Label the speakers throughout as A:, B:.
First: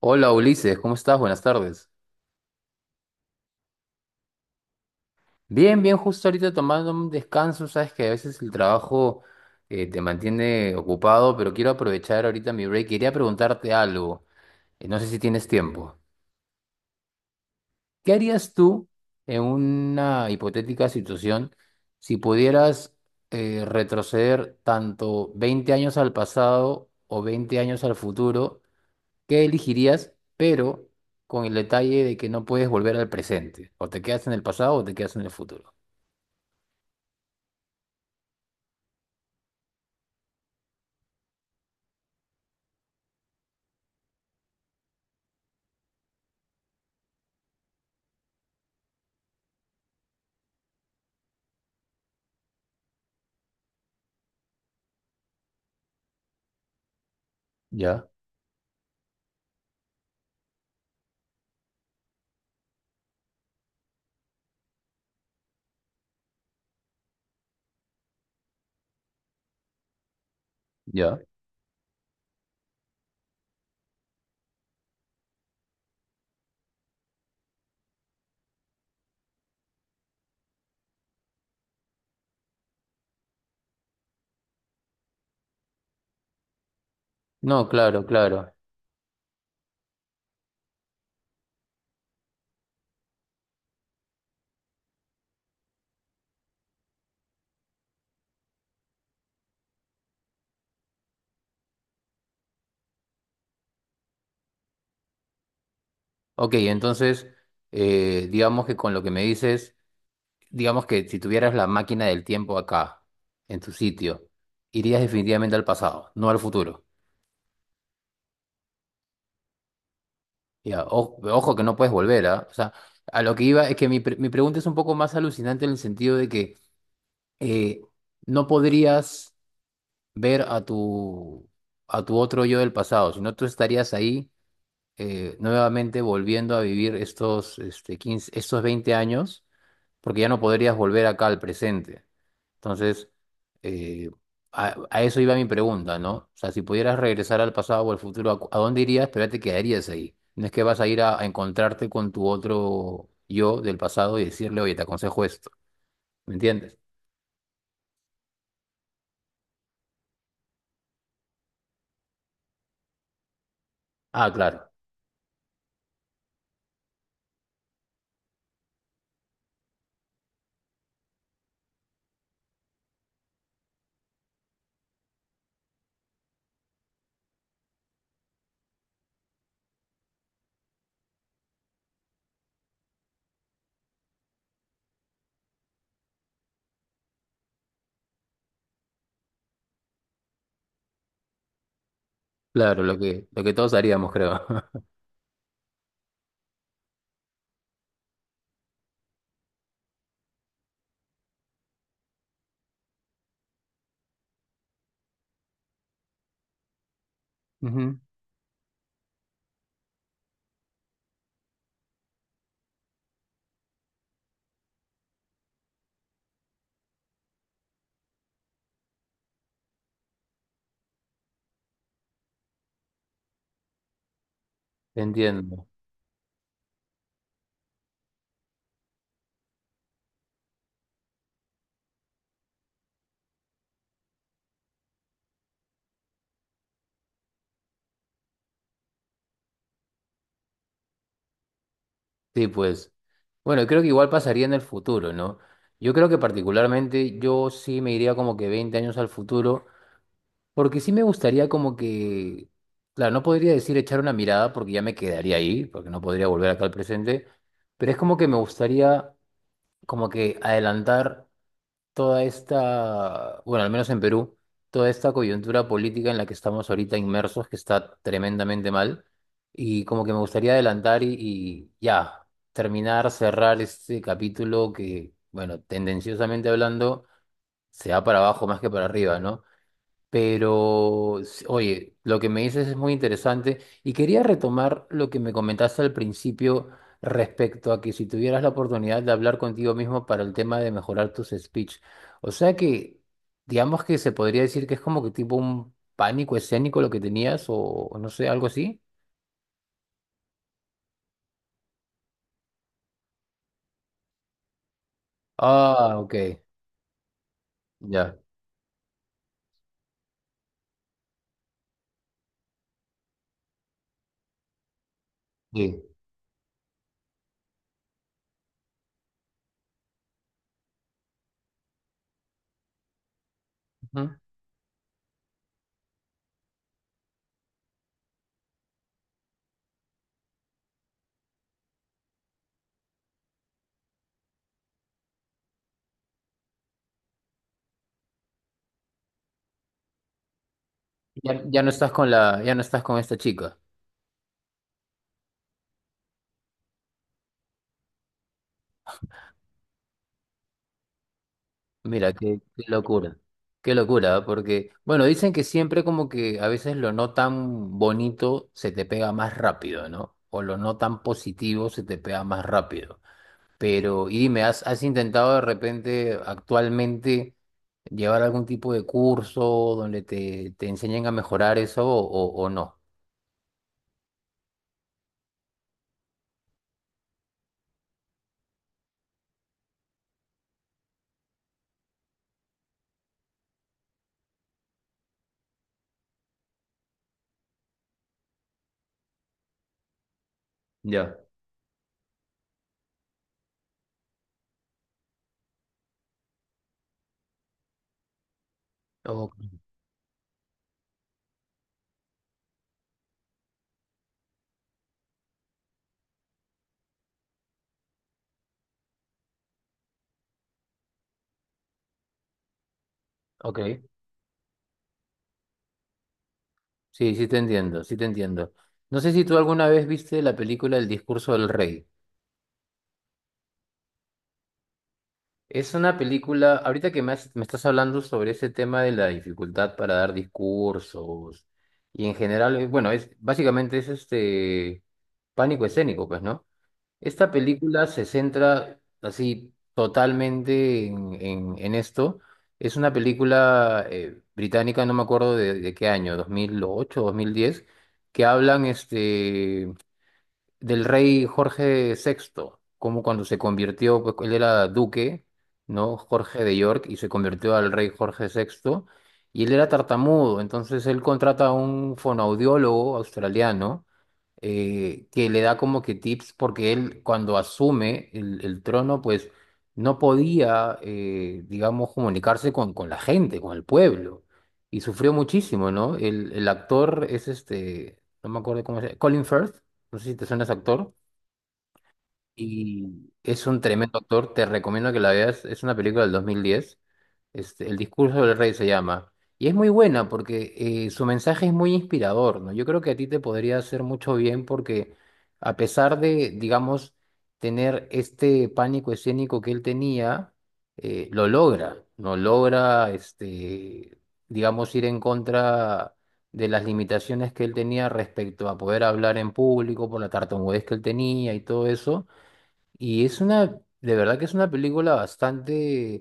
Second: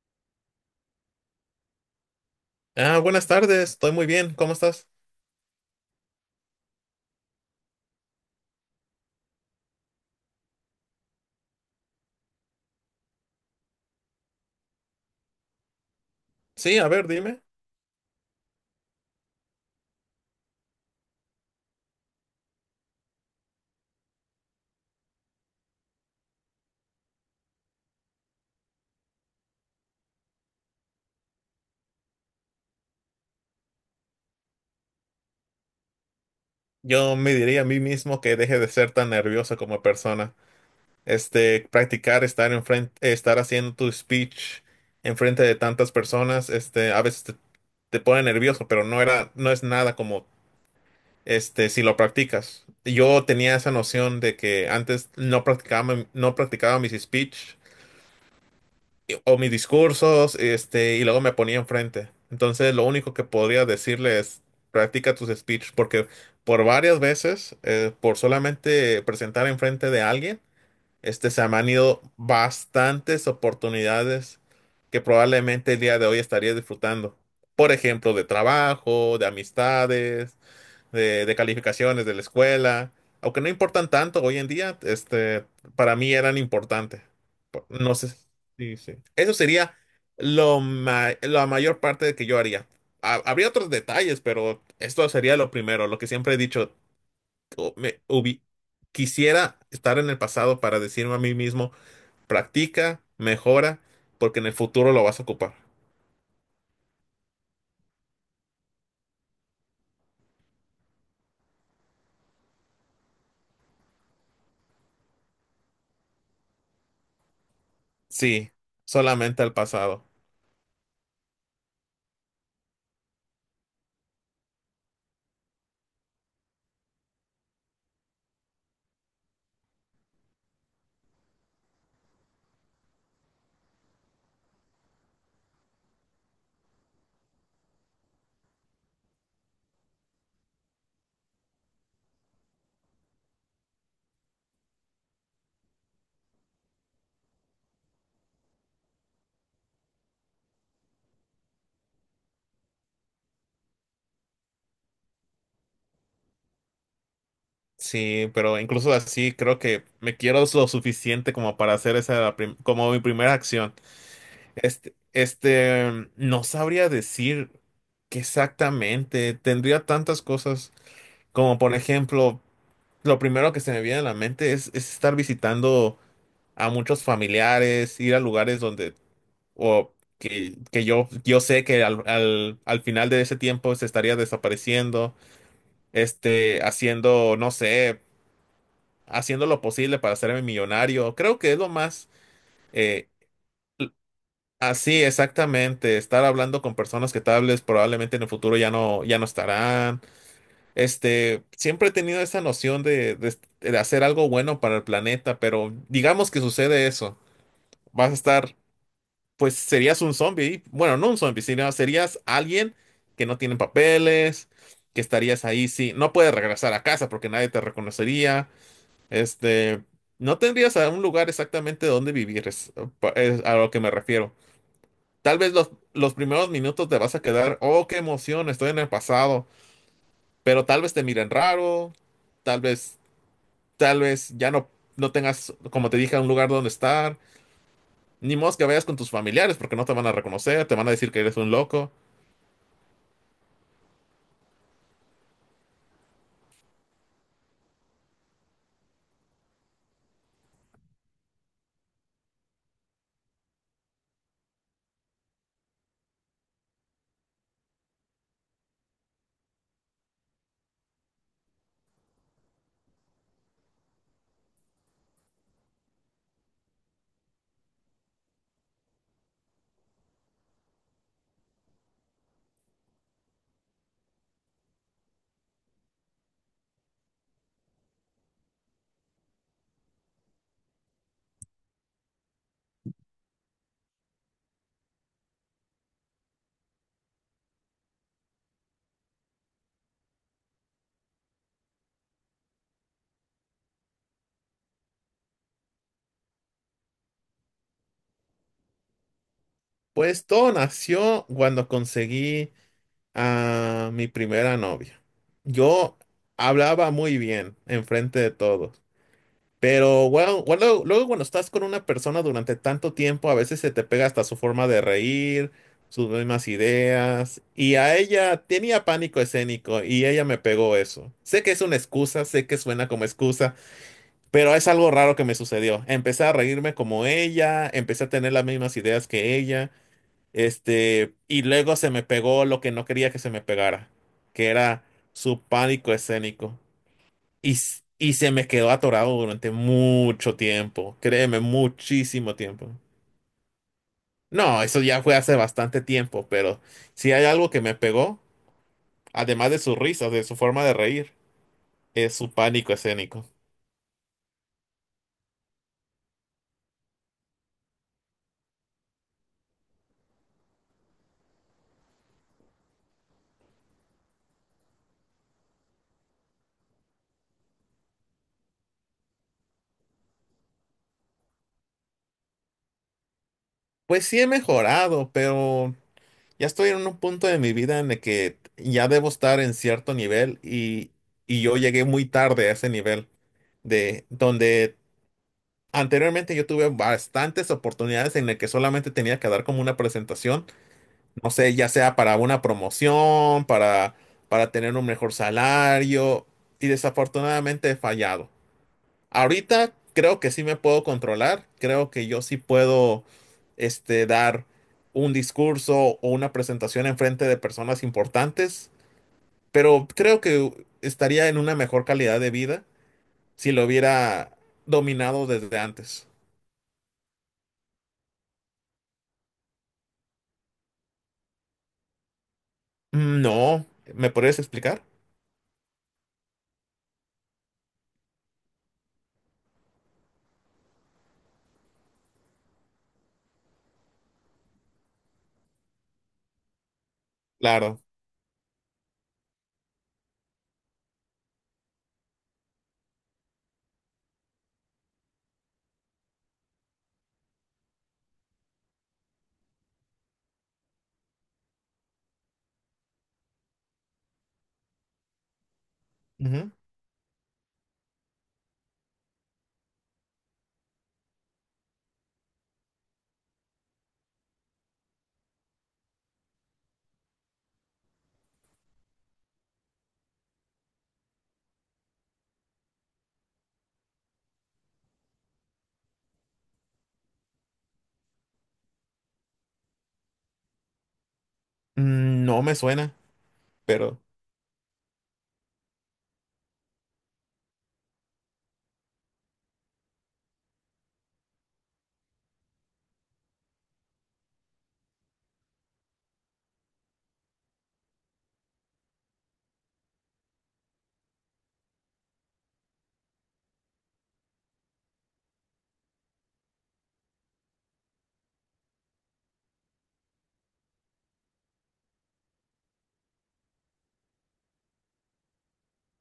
A: Hola Ulises, ¿cómo estás? Buenas tardes.
B: Ah, buenas tardes, estoy muy bien, ¿cómo estás?
A: Bien, bien, justo ahorita tomando un descanso, sabes que a veces el trabajo te mantiene ocupado, pero quiero aprovechar ahorita mi break. Quería preguntarte algo, no sé si tienes tiempo.
B: Sí, a ver, dime.
A: ¿Qué harías tú en una hipotética situación si pudieras retroceder tanto 20 años al pasado o 20 años al futuro? ¿Qué elegirías? Pero con el detalle de que no puedes volver al presente. O te quedas en el pasado o te quedas en el futuro.
B: Yo me diría a mí mismo que deje de ser tan nervioso como persona. Practicar estar en frente, estar haciendo tu speech en frente de tantas personas, a veces te pone nervioso, pero no es nada como, si lo practicas. Yo tenía esa noción de que antes no practicaba mis speech
A: Ya,
B: o mis discursos, y luego me ponía enfrente. Entonces, lo único que podría decirle es, practica tus speech, porque por solamente presentar enfrente de alguien,
A: ya.
B: se me han ido bastantes oportunidades que probablemente el día de hoy estaría disfrutando. Por ejemplo, de trabajo, de amistades, de calificaciones de la escuela, aunque no importan tanto hoy en día, para mí eran importantes.
A: No,
B: No
A: claro,
B: sé,
A: claro.
B: sí, sí. Eso sería la mayor parte de que yo haría. Habría otros detalles, pero esto sería lo primero, lo que siempre he dicho. o- me hubi- quisiera estar en el pasado para decirme a mí mismo, practica, mejora, porque en el futuro lo vas a ocupar.
A: Ok, entonces, digamos que con lo que me dices, digamos que si tuvieras la máquina del tiempo acá, en tu sitio, irías definitivamente al pasado, no al futuro.
B: Sí, solamente el pasado.
A: Ya, ojo que no puedes volver, ¿ah? O sea, a lo que iba es que mi pregunta es un poco más alucinante en el sentido de que eh, no podrías ver a tu otro yo del pasado, si no tú estarías ahí nuevamente volviendo a vivir estos 20 años, porque ya no podrías volver acá al presente. Entonces, eh, a eso iba mi pregunta, ¿no? O sea, si pudieras regresar al pasado o al futuro, ¿a, a dónde irías? Pero ya te quedarías ahí. No es que vas a ir a encontrarte con tu otro yo del pasado y decirle, oye, te aconsejo esto. ¿Me entiendes?
B: Sí, pero incluso así creo que me quiero lo suficiente como para hacer esa como mi primera acción.
A: Ah, claro.
B: No sabría decir qué exactamente. Tendría tantas cosas como por ejemplo, lo primero que se me viene a la mente es estar visitando a muchos familiares, ir a lugares que yo sé que al final de ese tiempo se estaría desapareciendo, haciendo, no sé, haciendo lo posible para hacerme millonario. Creo que es lo más,
A: Claro,
B: eh,
A: lo que todos haríamos, creo.
B: así exactamente, estar hablando con personas que tal vez probablemente en el futuro ya no estarán. Siempre he tenido esa noción de hacer algo bueno para el planeta, pero digamos que sucede eso.
A: Ujú.
B: Vas a estar, pues serías un zombie. Bueno, no un zombie, sino serías alguien que no tiene papeles, que estarías ahí, sí. No puedes regresar a casa porque nadie te reconocería. Este, no tendrías a un lugar exactamente donde vivir, es a lo que me refiero. Tal vez
A: Entiendo.
B: los primeros minutos te vas a quedar, oh, qué emoción, estoy en el pasado, pero tal vez te miren raro, tal vez, tal vez no tengas, como te dije, un lugar donde estar, ni modo que vayas con tus familiares porque no te van a reconocer, te van a decir que eres un loco.
A: Sí, pues. Bueno, creo que igual pasaría en el futuro, ¿no? Yo creo que particularmente yo sí me iría como que 20 años al futuro, porque sí me gustaría como que, claro, no podría decir echar una mirada porque ya me quedaría ahí, porque no podría volver acá al presente, pero es como que me gustaría como que adelantar toda esta, bueno, al menos en Perú, toda esta coyuntura política en la que estamos ahorita inmersos, que está tremendamente mal, y como que me gustaría adelantar y ya, terminar, cerrar este capítulo que, bueno, tendenciosamente hablando, se va para abajo más que para arriba, ¿no? Pero, oye, lo que me dices es muy interesante y quería retomar lo que me comentaste al principio respecto a que si tuvieras la oportunidad de hablar contigo mismo para el tema de mejorar tus speech. O sea que, digamos que se podría decir que es como que tipo un pánico escénico lo que tenías o no sé, algo así.
B: Pues todo nació cuando conseguí a mi primera novia.
A: Ah,
B: Yo
A: ok,
B: hablaba muy bien
A: ya,
B: enfrente de todos. Pero bueno, bueno, luego cuando estás con una persona durante tanto tiempo, a veces se te pega hasta su forma de reír,
A: sí.
B: sus mismas ideas. Y a ella tenía pánico escénico y ella me pegó eso. Sé que es una excusa, sé que suena como excusa,
A: Ujú.
B: pero es algo raro que me sucedió. Empecé a reírme como ella, empecé a tener las mismas ideas que ella, y luego se me pegó lo que no quería que se me pegara, que era su pánico escénico. Y se me quedó atorado durante mucho tiempo, créeme,
A: Ya, ya no estás con
B: muchísimo
A: la, ya no
B: tiempo.
A: estás con esta chica.
B: No, eso ya fue hace bastante tiempo, pero si hay algo que me pegó, además de sus risas, de su forma de reír,
A: Mira,
B: es su
A: qué,
B: pánico escénico.
A: qué locura, ¿eh? Porque, bueno, dicen que siempre como que a veces lo no tan bonito se te pega más rápido, ¿no? O lo no tan positivo se te pega más rápido. Pero, y dime, ¿has, has intentado de repente actualmente llevar algún tipo de curso donde te enseñen a mejorar eso o, o no?
B: Pues sí he mejorado, pero ya estoy en un punto de mi vida en el que ya debo estar en cierto nivel y yo llegué muy tarde a ese nivel, de donde anteriormente yo tuve bastantes oportunidades en las que solamente tenía que dar como una presentación,
A: Ya.
B: no sé, ya sea para una promoción, para tener un mejor salario, y desafortunadamente he fallado.
A: O-
B: Ahorita creo que sí me puedo controlar, creo que yo sí puedo, dar un discurso o una presentación en frente de personas importantes, pero creo que estaría en una mejor calidad de vida si
A: ok,
B: lo hubiera dominado desde antes.
A: sí, sí te entiendo, sí te entiendo. No sé si tú alguna vez viste la película El discurso del rey.
B: Mm, no, ¿me podrías explicar?
A: Es una película, ahorita que me, me estás hablando sobre ese tema de la dificultad para dar discursos y en general, bueno, es básicamente es este pánico escénico, pues, ¿no? Esta
B: Claro.
A: película se centra así totalmente en esto. Es una película británica, no me acuerdo de qué año, 2008, 2010 que hablan este del rey Jorge VI, como cuando se convirtió, pues él era duque, ¿no? Jorge
B: Ujú.
A: de York, y se convirtió al rey Jorge VI y él era tartamudo, entonces él contrata a un fonoaudiólogo australiano que le da como que tips, porque él cuando asume el trono, pues no podía, digamos, comunicarse con la gente, con el pueblo, y sufrió muchísimo, ¿no? El actor es este, no me acuerdo cómo se llama, Colin Firth, no sé si te suena ese actor,
B: Mm, no me suena,
A: y es un tremendo
B: pero.
A: actor, te recomiendo que la veas, es una película del 2010 este, el discurso del rey se llama. Y es muy buena porque su mensaje es muy inspirador, ¿no? Yo creo que a ti te podría hacer mucho bien porque a pesar de, digamos, tener este pánico escénico que él tenía, lo logra, ¿no? Logra, este, digamos, ir en contra de las limitaciones que él tenía respecto a poder hablar en público por la tartamudez que él tenía y todo eso y es una, de verdad que es una película bastante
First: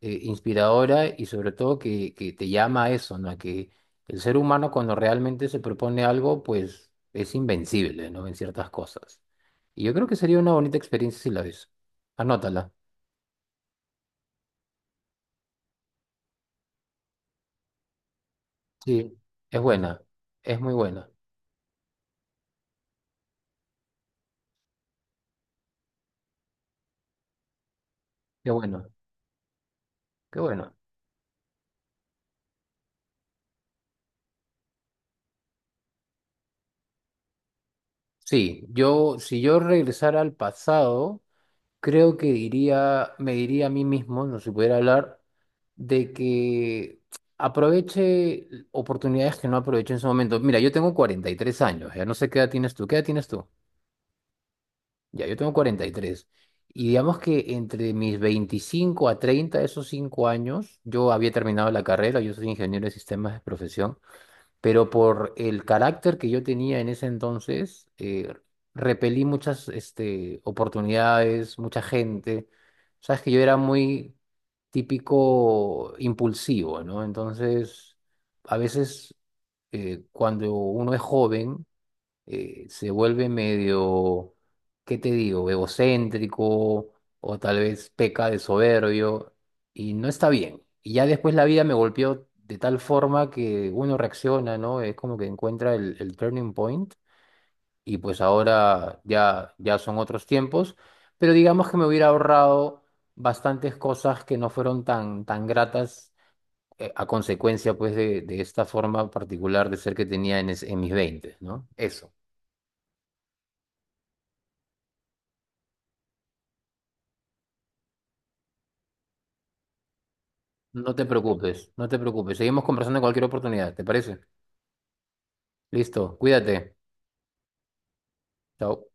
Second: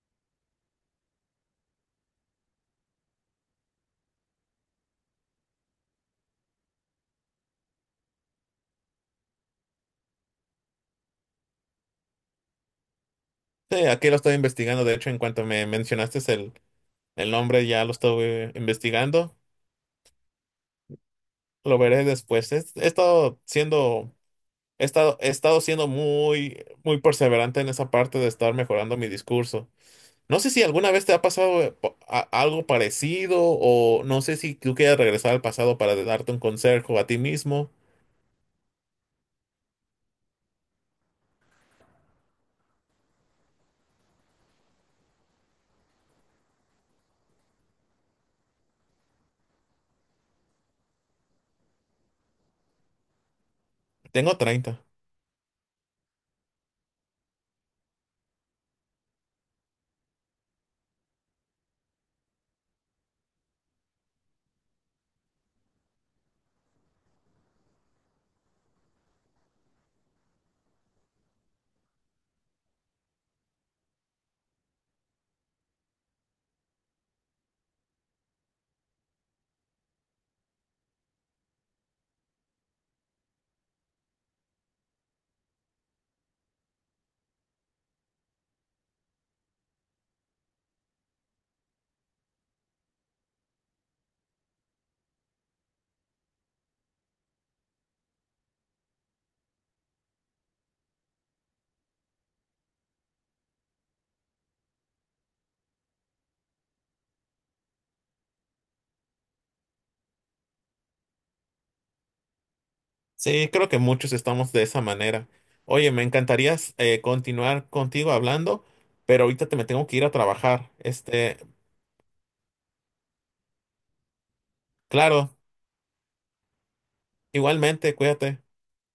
A: inspiradora y sobre todo que te llama a eso, ¿no? A que el ser humano cuando realmente se propone algo, pues es invencible, ¿no? En ciertas cosas. Y yo creo que sería una bonita experiencia si la ves. Anótala.
B: Sí, aquí lo estoy investigando. De hecho, en cuanto me mencionaste el nombre, ya lo estoy
A: Sí,
B: investigando.
A: es buena, es muy buena.
B: Lo veré después. He estado siendo muy, muy perseverante en esa parte de
A: Qué
B: estar
A: bueno,
B: mejorando mi discurso.
A: qué
B: No sé si
A: bueno.
B: alguna vez te ha pasado, algo parecido, o no sé si tú quieres regresar al pasado para darte un consejo a ti mismo.
A: Sí, yo, si yo regresara al pasado... creo que diría, me diría a mí mismo, no se pudiera hablar, de que aproveche oportunidades que no aproveché en su momento. Mira, yo tengo 43 años, ya no sé qué edad tienes tú, ¿qué edad tienes tú?
B: Tengo 30.
A: Ya, yo tengo cuarenta y tres y digamos que entre mis 25 a 30, esos 5 años, yo había terminado la carrera, yo soy ingeniero de sistemas de profesión pero por el carácter que yo tenía en ese entonces, repelí muchas este, oportunidades, mucha gente. Sabes que yo era muy típico impulsivo, ¿no? Entonces, a veces cuando uno es joven, se vuelve medio, ¿qué te digo?, egocéntrico o tal vez peca de soberbio y no está bien. Y ya después la vida me golpeó de tal forma que uno reacciona, ¿no? Es como que encuentra el turning point y pues ahora ya, ya son otros tiempos, pero digamos que me hubiera ahorrado bastantes cosas que no fueron tan, tan gratas. A consecuencia, pues, de esta forma particular de ser que tenía en, en mis 20, ¿no? Eso.
B: Sí, creo que muchos estamos de esa manera. Oye, me encantaría, continuar contigo hablando, pero ahorita te me tengo que ir a trabajar.
A: No te preocupes, no te preocupes. Seguimos conversando en cualquier oportunidad, ¿te parece?
B: Claro,
A: Listo, cuídate.
B: igualmente, cuídate.
A: Chao.